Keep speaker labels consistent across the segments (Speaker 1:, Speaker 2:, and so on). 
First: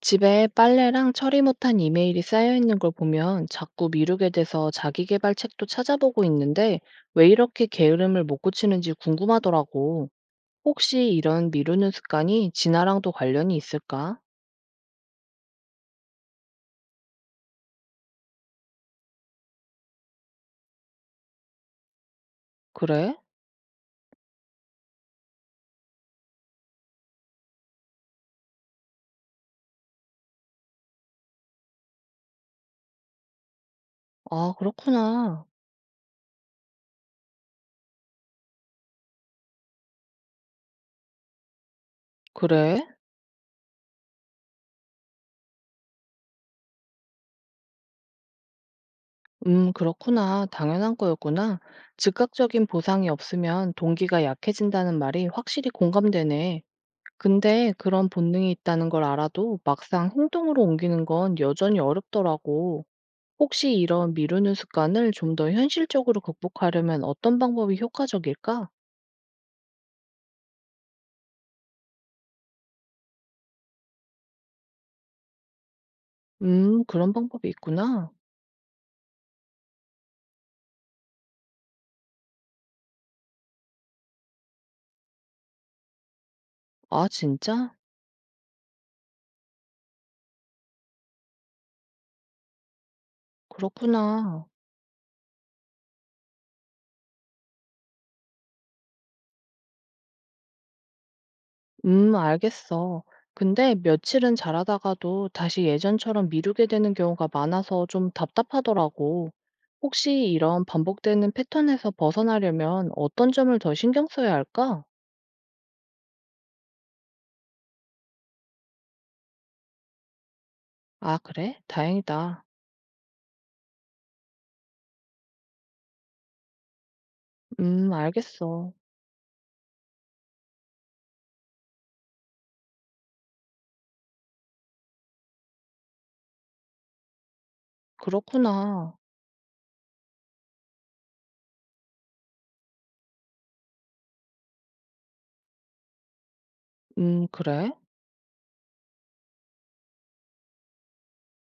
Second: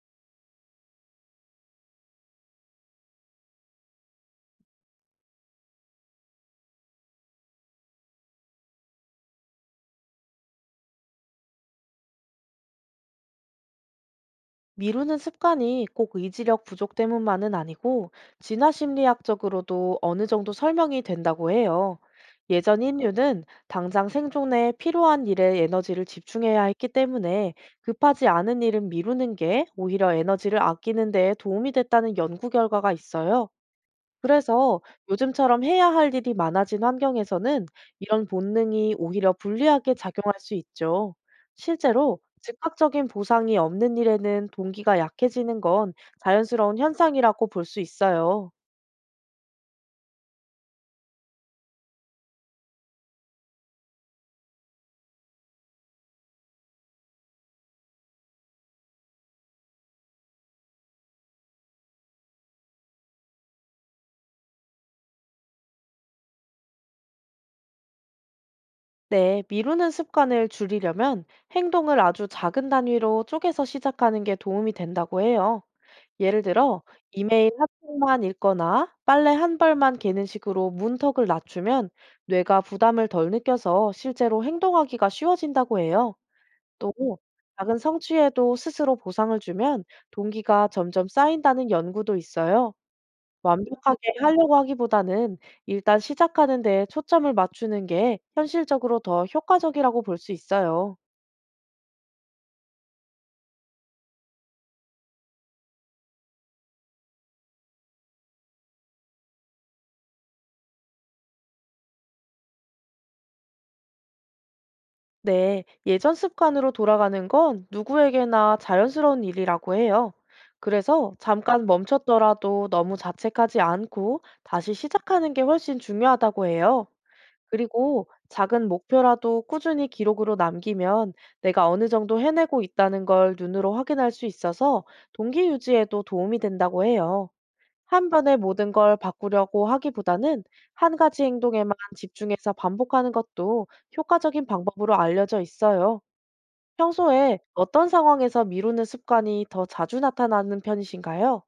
Speaker 1: 집에 빨래랑 처리 못한 이메일이 쌓여 있는 걸 보면 자꾸 미루게 돼서 자기 개발 책도 찾아보고 있는데 왜 이렇게 게으름을 못 고치는지 궁금하더라고. 혹시 이런 미루는 습관이 진화랑도 관련이 있을까?
Speaker 2: 미루는 습관이 꼭 의지력 부족 때문만은 아니고 진화 심리학적으로도 어느 정도 설명이 된다고 해요. 예전
Speaker 1: 그래?
Speaker 2: 인류는 당장 생존에 필요한 일에 에너지를 집중해야 했기 때문에 급하지 않은 일은 미루는 게 오히려 에너지를 아끼는 데 도움이 됐다는 연구 결과가 있어요.
Speaker 1: 아,
Speaker 2: 그래서
Speaker 1: 그렇구나.
Speaker 2: 요즘처럼 해야 할 일이 많아진 환경에서는 이런 본능이 오히려 불리하게 작용할 수 있죠. 실제로
Speaker 1: 그래?
Speaker 2: 즉각적인 보상이 없는 일에는 동기가 약해지는 건 자연스러운 현상이라고 볼 수 있어요.
Speaker 1: 그렇구나. 당연한 거였구나. 즉각적인 보상이 없으면 동기가 약해진다는 말이 확실히 공감되네. 근데 그런 본능이 있다는 걸 알아도 막상 행동으로 옮기는 건 여전히 어렵더라고. 혹시 이런 미루는 습관을 좀 더 현실적으로 극복하려면 어떤 방법이 효과적일까?
Speaker 2: 네, 미루는 습관을 줄이려면 행동을 아주 작은 단위로 쪼개서 시작하는 게 도움이 된다고 해요. 예를 들어,
Speaker 1: 그런 방법이
Speaker 2: 이메일 한
Speaker 1: 있구나.
Speaker 2: 통만 읽거나 빨래 한 벌만 개는 식으로 문턱을 낮추면 뇌가 부담을 덜 느껴서 실제로 행동하기가 쉬워진다고 해요. 또
Speaker 1: 아, 진짜?
Speaker 2: 작은 성취에도 스스로 보상을 주면 동기가 점점 쌓인다는 연구도 있어요. 완벽하게
Speaker 1: 그렇구나.
Speaker 2: 하려고 하기보다는 일단 시작하는 데 초점을 맞추는 게 현실적으로 더 효과적이라고 볼 수 있어요.
Speaker 1: 알겠어. 근데 며칠은 잘하다가도 다시 예전처럼 미루게 되는 경우가 많아서 좀 답답하더라고. 혹시 이런 반복되는 패턴에서 벗어나려면 어떤 점을 더 신경 써야 할까?
Speaker 2: 네, 예전 습관으로 돌아가는 건 누구에게나 자연스러운 일이라고 해요. 그래서
Speaker 1: 아, 그래?
Speaker 2: 잠깐
Speaker 1: 다행이다.
Speaker 2: 멈췄더라도 너무 자책하지 않고 다시 시작하는 게 훨씬 중요하다고 해요. 그리고 작은
Speaker 1: 알겠어.
Speaker 2: 목표라도 꾸준히 기록으로 남기면 내가 어느 정도 해내고 있다는 걸 눈으로 확인할 수 있어서 동기 유지에도 도움이 된다고 해요. 한 번에 모든 걸
Speaker 1: 그렇구나.
Speaker 2: 바꾸려고 하기보다는 한 가지 행동에만 집중해서 반복하는 것도 효과적인 방법으로 알려져 있어요. 평소에
Speaker 1: 그래?
Speaker 2: 어떤 상황에서 미루는 습관이 더 자주 나타나는 편이신가요?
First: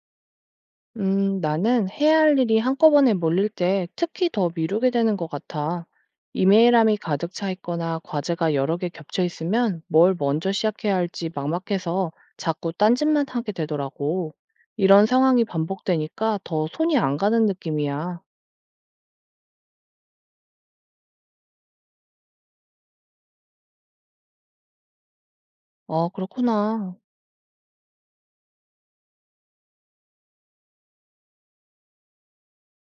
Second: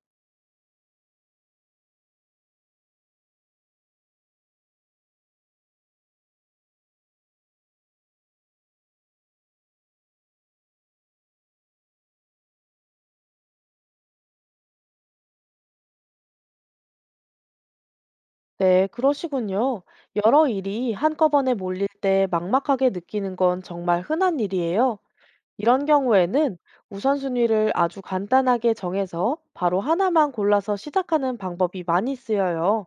Speaker 1: 나는 해야 할 일이 한꺼번에 몰릴 때 특히 더 미루게 되는 것 같아. 이메일함이 가득 차 있거나 과제가 여러 개 겹쳐 있으면 뭘 먼저 시작해야 할지 막막해서 자꾸 딴짓만 하게 되더라고. 이런 상황이 반복되니까 더 손이 안 가는 느낌이야.
Speaker 2: 네, 그러시군요. 여러 일이 한꺼번에 몰릴 때 막막하게 느끼는 건 정말 흔한 일이에요. 이런
Speaker 1: 어
Speaker 2: 경우에는
Speaker 1: 그렇구나.
Speaker 2: 우선순위를 아주 간단하게 정해서 바로 하나만 골라서 시작하는 방법이 많이 쓰여요.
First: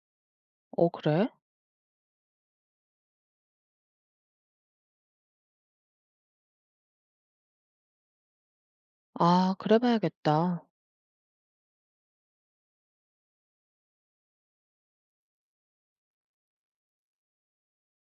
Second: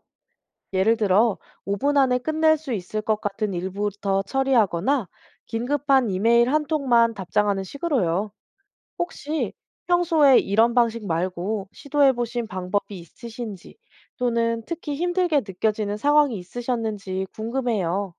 Speaker 1: 어,
Speaker 2: 예를
Speaker 1: 그래?
Speaker 2: 들어, 5분 안에 끝낼 수 있을 것 같은 일부터 처리하거나 긴급한 이메일 한 통만 답장하는 식으로요. 혹시
Speaker 1: 아, 그래
Speaker 2: 평소에
Speaker 1: 봐야겠다.
Speaker 2: 이런 방식 말고 시도해 보신 방법이 있으신지, 또는 특히 힘들게 느껴지는 상황이 있으셨는지 궁금해요.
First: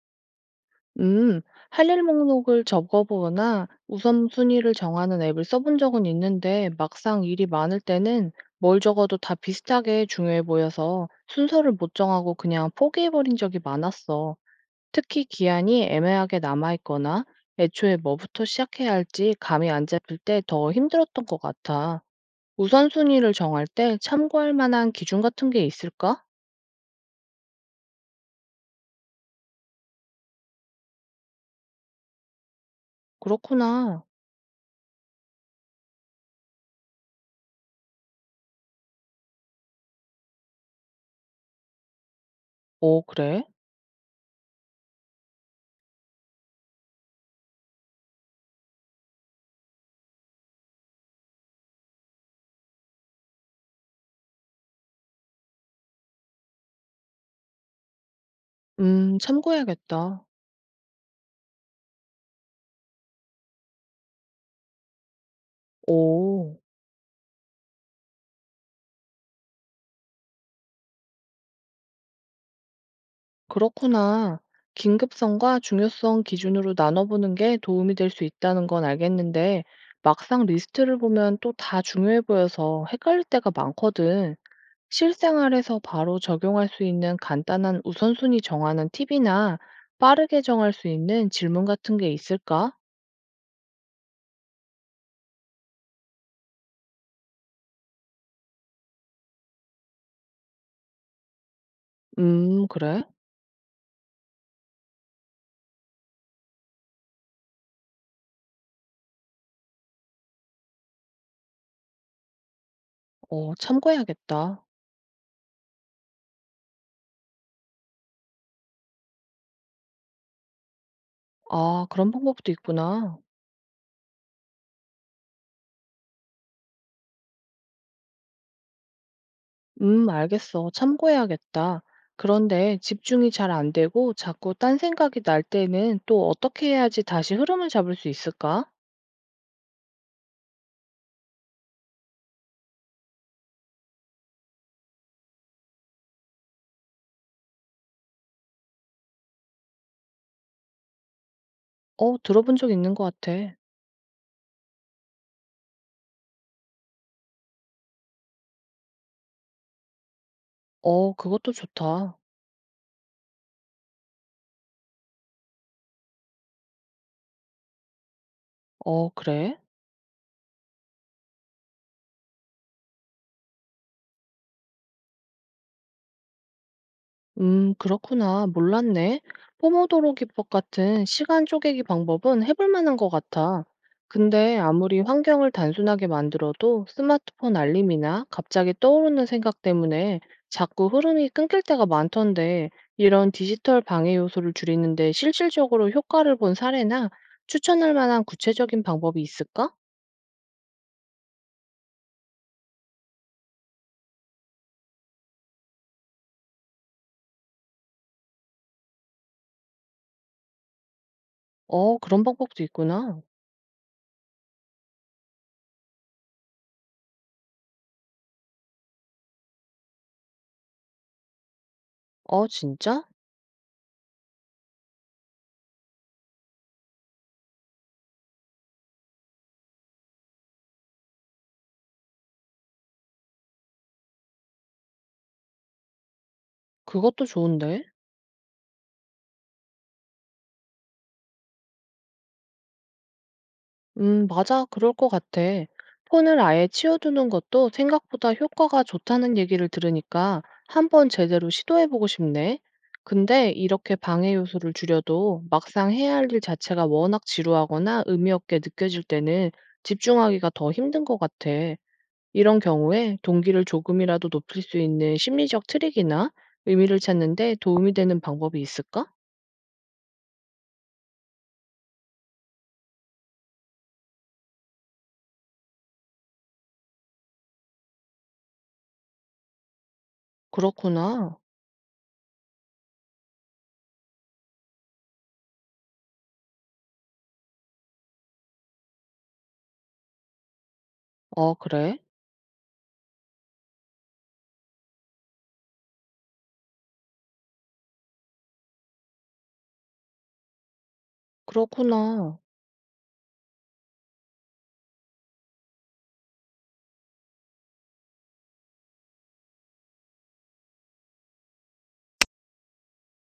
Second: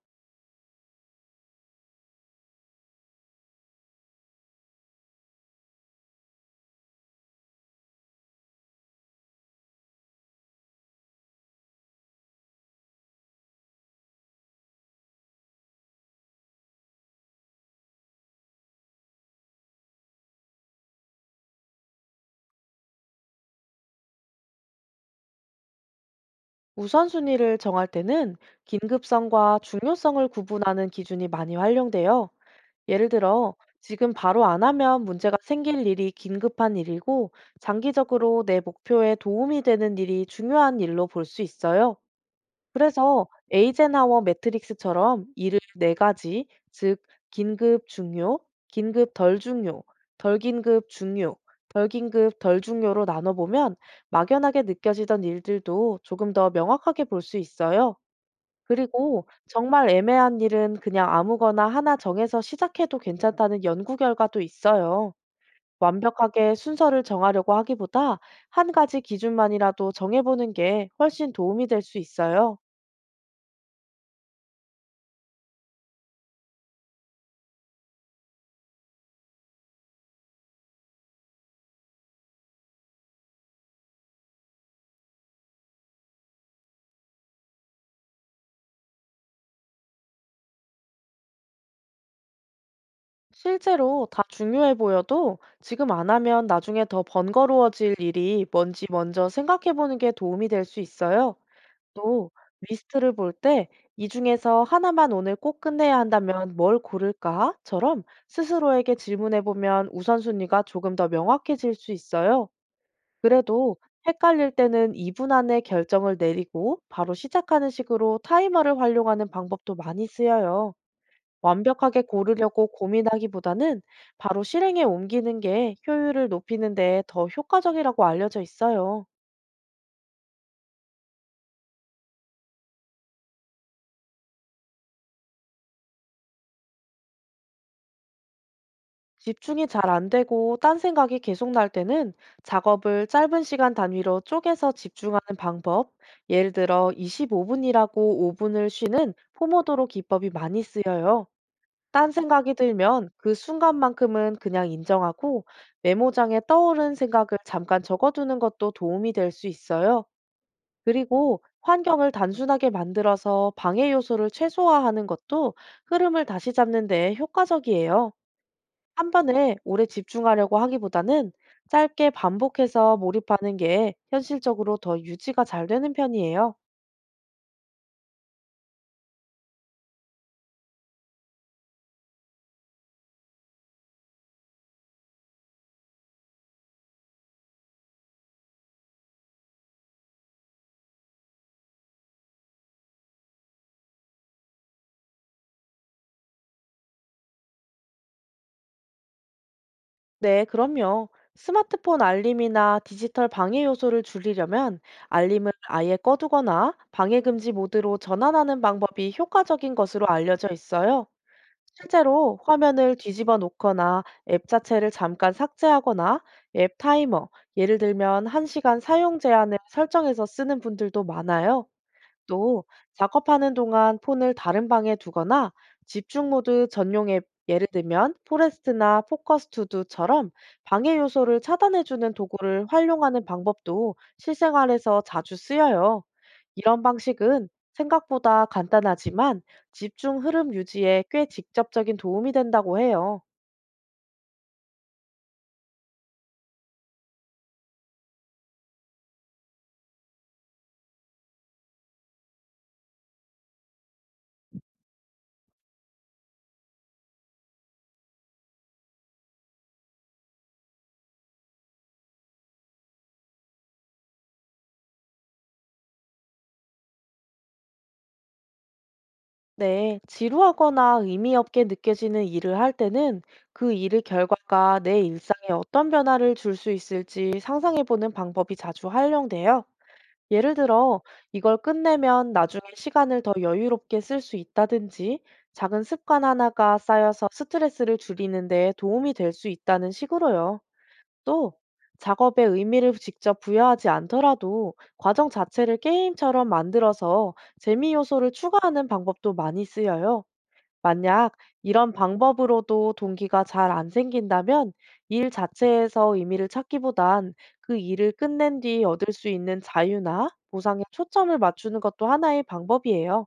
Speaker 1: 음, 할 일 목록을 적어보거나 우선순위를 정하는 앱을 써본 적은 있는데 막상 일이 많을 때는 뭘 적어도 다 비슷하게 중요해 보여서 순서를 못 정하고 그냥 포기해버린 적이 많았어. 특히 기한이 애매하게 남아있거나 애초에 뭐부터 시작해야 할지 감이 안 잡힐 때 더 힘들었던 것 같아. 우선순위를 정할 때 참고할 만한 기준 같은 게 있을까?
Speaker 2: 우선순위를 정할 때는 긴급성과 중요성을 구분하는 기준이 많이 활용돼요. 예를 들어,
Speaker 1: 그렇구나.
Speaker 2: 지금 바로 안 하면 문제가 생길 일이 긴급한 일이고, 장기적으로 내 목표에 도움이 되는 일이 중요한 일로 볼 수 있어요.
Speaker 1: 오,
Speaker 2: 그래서
Speaker 1: 그래?
Speaker 2: 에이젠하워 매트릭스처럼 일을 네 가지, 즉, 긴급 중요, 긴급 덜 중요, 덜 긴급 중요, 덜 긴급 덜 중요로 나눠보면 막연하게 느껴지던 일들도 조금 더 명확하게 볼 수 있어요. 그리고 정말
Speaker 1: 참고해야겠다.
Speaker 2: 애매한 일은 그냥 아무거나 하나 정해서 시작해도 괜찮다는 연구 결과도 있어요. 완벽하게
Speaker 1: 오.
Speaker 2: 순서를 정하려고 하기보다 한 가지 기준만이라도 정해보는 게 훨씬 도움이 될 수 있어요.
Speaker 1: 그렇구나. 긴급성과 중요성 기준으로 나눠보는 게 도움이 될 수 있다는 건 알겠는데, 막상 리스트를 보면 또 다 중요해 보여서 헷갈릴 때가 많거든. 실생활에서 바로 적용할 수 있는 간단한 우선순위 정하는 팁이나 빠르게 정할 수 있는 질문 같은 게 있을까?
Speaker 2: 실제로 다 중요해 보여도 지금 안 하면 나중에 더 번거로워질 일이 뭔지 먼저 생각해보는 게 도움이 될 수 있어요. 또
Speaker 1: 그래?
Speaker 2: 리스트를 볼 때 "이 중에서 하나만 오늘 꼭 끝내야 한다면 뭘 고를까?"처럼 스스로에게 질문해 보면 우선순위가 조금 더 명확해질 수 있어요.
Speaker 1: 어,
Speaker 2: 그래도 헷갈릴
Speaker 1: 참고해야겠다.
Speaker 2: 때는 2분 안에 결정을 내리고 바로 시작하는 식으로 타이머를 활용하는 방법도 많이 쓰여요.
Speaker 1: 아,
Speaker 2: 완벽하게
Speaker 1: 그런 방법도
Speaker 2: 고르려고
Speaker 1: 있구나.
Speaker 2: 고민하기보다는 바로 실행에 옮기는 게 효율을 높이는 데 더 효과적이라고 알려져 있어요.
Speaker 1: 알겠어. 참고해야겠다. 그런데 집중이 잘 안 되고 자꾸 딴 생각이 날 때는 또 어떻게 해야지 다시 흐름을 잡을 수 있을까?
Speaker 2: 집중이 잘 안 되고 딴 생각이 계속 날 때는 작업을 짧은 시간 단위로 쪼개서 집중하는 방법, 예를 들어 25분이라고 5분을 쉬는 포모도로 기법이 많이 쓰여요. 딴
Speaker 1: 어,
Speaker 2: 생각이
Speaker 1: 들어본 적 있는 것
Speaker 2: 들면 그
Speaker 1: 같아.
Speaker 2: 순간만큼은 그냥 인정하고 메모장에 떠오른 생각을 잠깐 적어두는 것도 도움이 될 수 있어요.
Speaker 1: 어,
Speaker 2: 그리고
Speaker 1: 그것도
Speaker 2: 환경을
Speaker 1: 좋다.
Speaker 2: 단순하게 만들어서 방해 요소를 최소화하는 것도 흐름을 다시 잡는 데 효과적이에요.
Speaker 1: 어,
Speaker 2: 한 번에
Speaker 1: 그래?
Speaker 2: 오래 집중하려고 하기보다는 짧게 반복해서 몰입하는 게 현실적으로 더 유지가 잘 되는 편이에요.
Speaker 1: 그렇구나. 몰랐네. 포모도로 기법 같은 시간 쪼개기 방법은 해볼 만한 것 같아. 근데 아무리 환경을 단순하게 만들어도 스마트폰 알림이나 갑자기 떠오르는 생각 때문에 자꾸 흐름이 끊길 때가 많던데 이런 디지털 방해 요소를 줄이는데 실질적으로 효과를 본 사례나 추천할 만한 구체적인 방법이 있을까?
Speaker 2: 네, 그럼요. 스마트폰 알림이나 디지털 방해 요소를 줄이려면 알림을 아예 꺼두거나 방해 금지 모드로 전환하는 방법이 효과적인 것으로 알려져 있어요.
Speaker 1: 어, 그런
Speaker 2: 실제로
Speaker 1: 방법도
Speaker 2: 화면을
Speaker 1: 있구나.
Speaker 2: 뒤집어 놓거나 앱 자체를 잠깐 삭제하거나 앱 타이머, 예를 들면 1시간 사용 제한을 설정해서 쓰는 분들도 많아요.
Speaker 1: 어,
Speaker 2: 또
Speaker 1: 진짜?
Speaker 2: 작업하는 동안 폰을 다른 방에 두거나 집중 모드 전용 앱, 예를 들면 포레스트나 포커스 투두처럼 방해 요소를 차단해주는 도구를 활용하는 방법도 실생활에서 자주 쓰여요. 이런
Speaker 1: 그것도
Speaker 2: 방식은
Speaker 1: 좋은데.
Speaker 2: 생각보다 간단하지만 집중 흐름 유지에 꽤 직접적인 도움이 된다고 해요.
Speaker 1: 맞아. 그럴 것 같아. 폰을 아예 치워두는 것도 생각보다 효과가 좋다는 얘기를 들으니까 한번 제대로 시도해보고 싶네. 근데 이렇게 방해 요소를 줄여도 막상 해야 할 일 자체가 워낙 지루하거나 의미 없게 느껴질 때는 집중하기가 더 힘든 것 같아. 이런 경우에 동기를 조금이라도 높일 수 있는 심리적 트릭이나 의미를 찾는데 도움이 되는 방법이 있을까?
Speaker 2: 네, 지루하거나 의미 없게 느껴지는 일을 할 때는 그 일의 결과가 내 일상에 어떤 변화를 줄 수 있을지 상상해보는 방법이 자주 활용돼요. 예를 들어,
Speaker 1: 그렇구나.
Speaker 2: 이걸 끝내면 나중에 시간을 더 여유롭게 쓸 수 있다든지, 작은 습관 하나가 쌓여서 스트레스를 줄이는 데 도움이 될 수 있다는 식으로요. 또,
Speaker 1: 아, 그래?
Speaker 2: 작업에 의미를 직접 부여하지 않더라도 과정 자체를 게임처럼 만들어서 재미 요소를 추가하는 방법도 많이 쓰여요. 만약 이런
Speaker 1: 그렇구나.
Speaker 2: 방법으로도 동기가 잘 안 생긴다면 일 자체에서 의미를 찾기보단 그 일을 끝낸 뒤 얻을 수 있는 자유나 보상에 초점을 맞추는 것도 하나의 방법이에요.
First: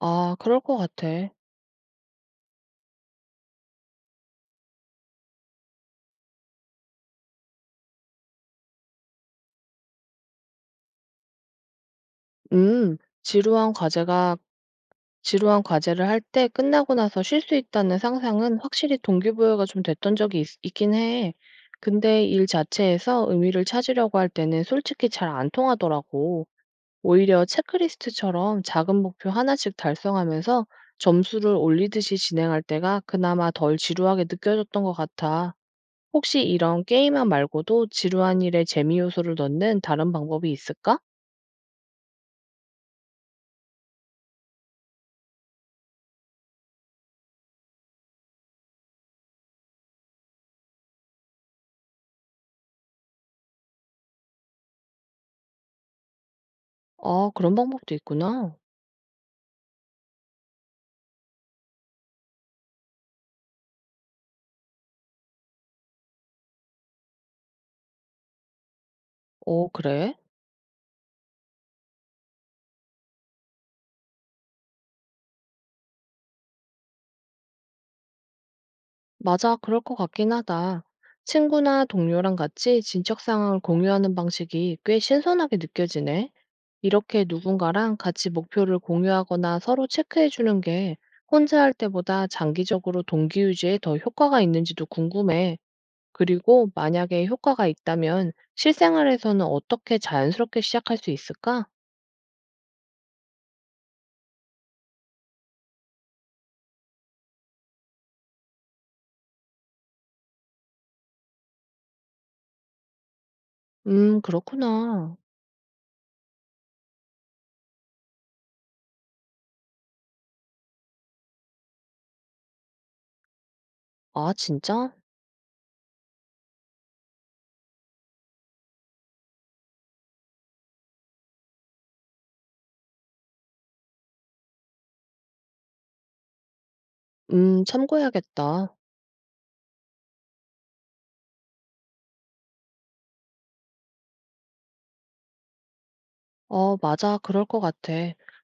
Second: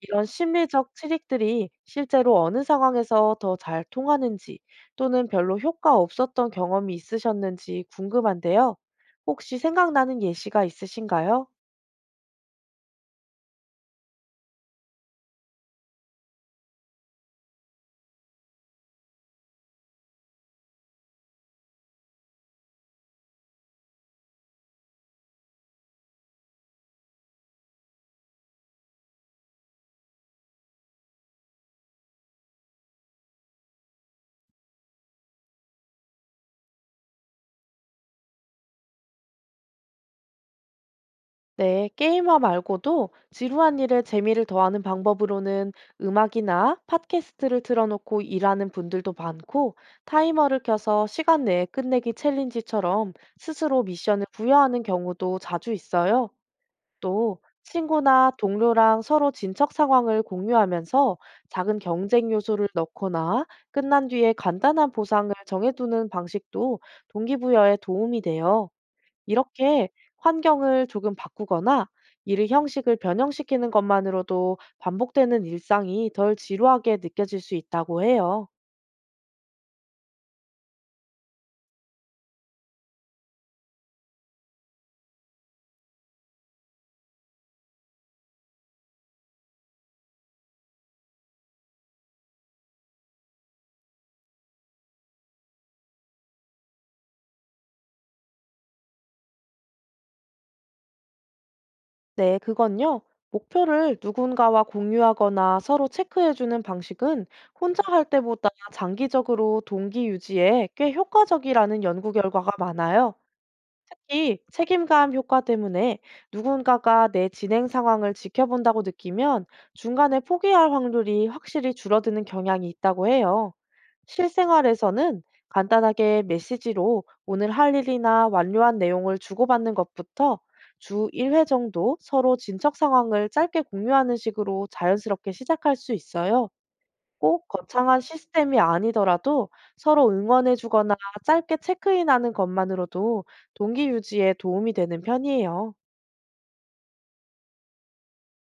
Speaker 2: 이런
Speaker 1: 아, 그럴 것
Speaker 2: 심리적
Speaker 1: 같아.
Speaker 2: 트릭들이 실제로 어느 상황에서 더 잘 통하는지, 또는 별로 효과 없었던 경험이 있으셨는지 궁금한데요. 혹시 생각나는 예시가 있으신가요?
Speaker 1: 음, 지루한 과제가 지루한 과제를 할 때 끝나고 나서 쉴 수 있다는 상상은 확실히 동기부여가 좀 됐던 적이 있긴 해. 근데 일 자체에서 의미를 찾으려고 할 때는 솔직히 잘 안 통하더라고. 오히려 체크리스트처럼 작은 목표 하나씩 달성하면서 점수를 올리듯이 진행할 때가 그나마 덜 지루하게 느껴졌던 것 같아. 혹시 이런 게임만 말고도 지루한 일에 재미 요소를 넣는 다른 방법이 있을까?
Speaker 2: 네, 게임화 말고도 지루한 일에 재미를 더하는 방법으로는 음악이나 팟캐스트를 틀어놓고 일하는 분들도 많고, 타이머를 켜서 시간 내에 끝내기 챌린지처럼 스스로 미션을 부여하는 경우도 자주 있어요.
Speaker 1: 아,
Speaker 2: 또,
Speaker 1: 그런 방법도
Speaker 2: 친구나
Speaker 1: 있구나.
Speaker 2: 동료랑 서로 진척 상황을 공유하면서 작은 경쟁 요소를 넣거나 끝난 뒤에 간단한 보상을 정해두는 방식도 동기부여에 도움이 돼요.
Speaker 1: 어,
Speaker 2: 이렇게
Speaker 1: 그래?
Speaker 2: 환경을 조금 바꾸거나 일의 형식을 변형시키는 것만으로도 반복되는 일상이 덜 지루하게 느껴질 수 있다고 해요.
Speaker 1: 맞아, 그럴 것 같긴 하다. 친구나 동료랑 같이 진척 상황을 공유하는 방식이 꽤 신선하게 느껴지네. 이렇게 누군가랑 같이 목표를 공유하거나 서로 체크해 주는 게 혼자 할 때보다 장기적으로 동기 유지에 더 효과가 있는지도 궁금해. 그리고 만약에 효과가 있다면 실생활에서는 어떻게 자연스럽게 시작할 수 있을까?
Speaker 2: 네, 그건요. 목표를 누군가와 공유하거나 서로 체크해주는 방식은 혼자 할 때보다 장기적으로 동기 유지에 꽤 효과적이라는 연구 결과가 많아요. 특히 책임감
Speaker 1: 그렇구나.
Speaker 2: 효과 때문에 누군가가 내 진행 상황을 지켜본다고 느끼면 중간에 포기할 확률이 확실히 줄어드는 경향이 있다고 해요.
Speaker 1: 아, 진짜?
Speaker 2: 실생활에서는 간단하게 메시지로 오늘 할 일이나 완료한 내용을 주고받는 것부터 주 1회 정도 서로 진척 상황을 짧게 공유하는 식으로 자연스럽게 시작할 수 있어요. 꼭 거창한 시스템이
Speaker 1: 참고해야겠다.
Speaker 2: 아니더라도 서로 응원해 주거나 짧게 체크인하는 것만으로도 동기 유지에 도움이 되는 편이에요.
Speaker 1: 어, 맞아. 그럴 것 같아.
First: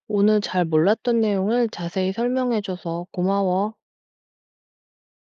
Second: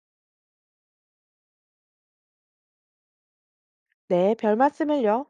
Speaker 1: 오늘 잘 몰랐던 내용을 자세히 설명해줘서 고마워.
Speaker 2: 네, 별 말씀을요.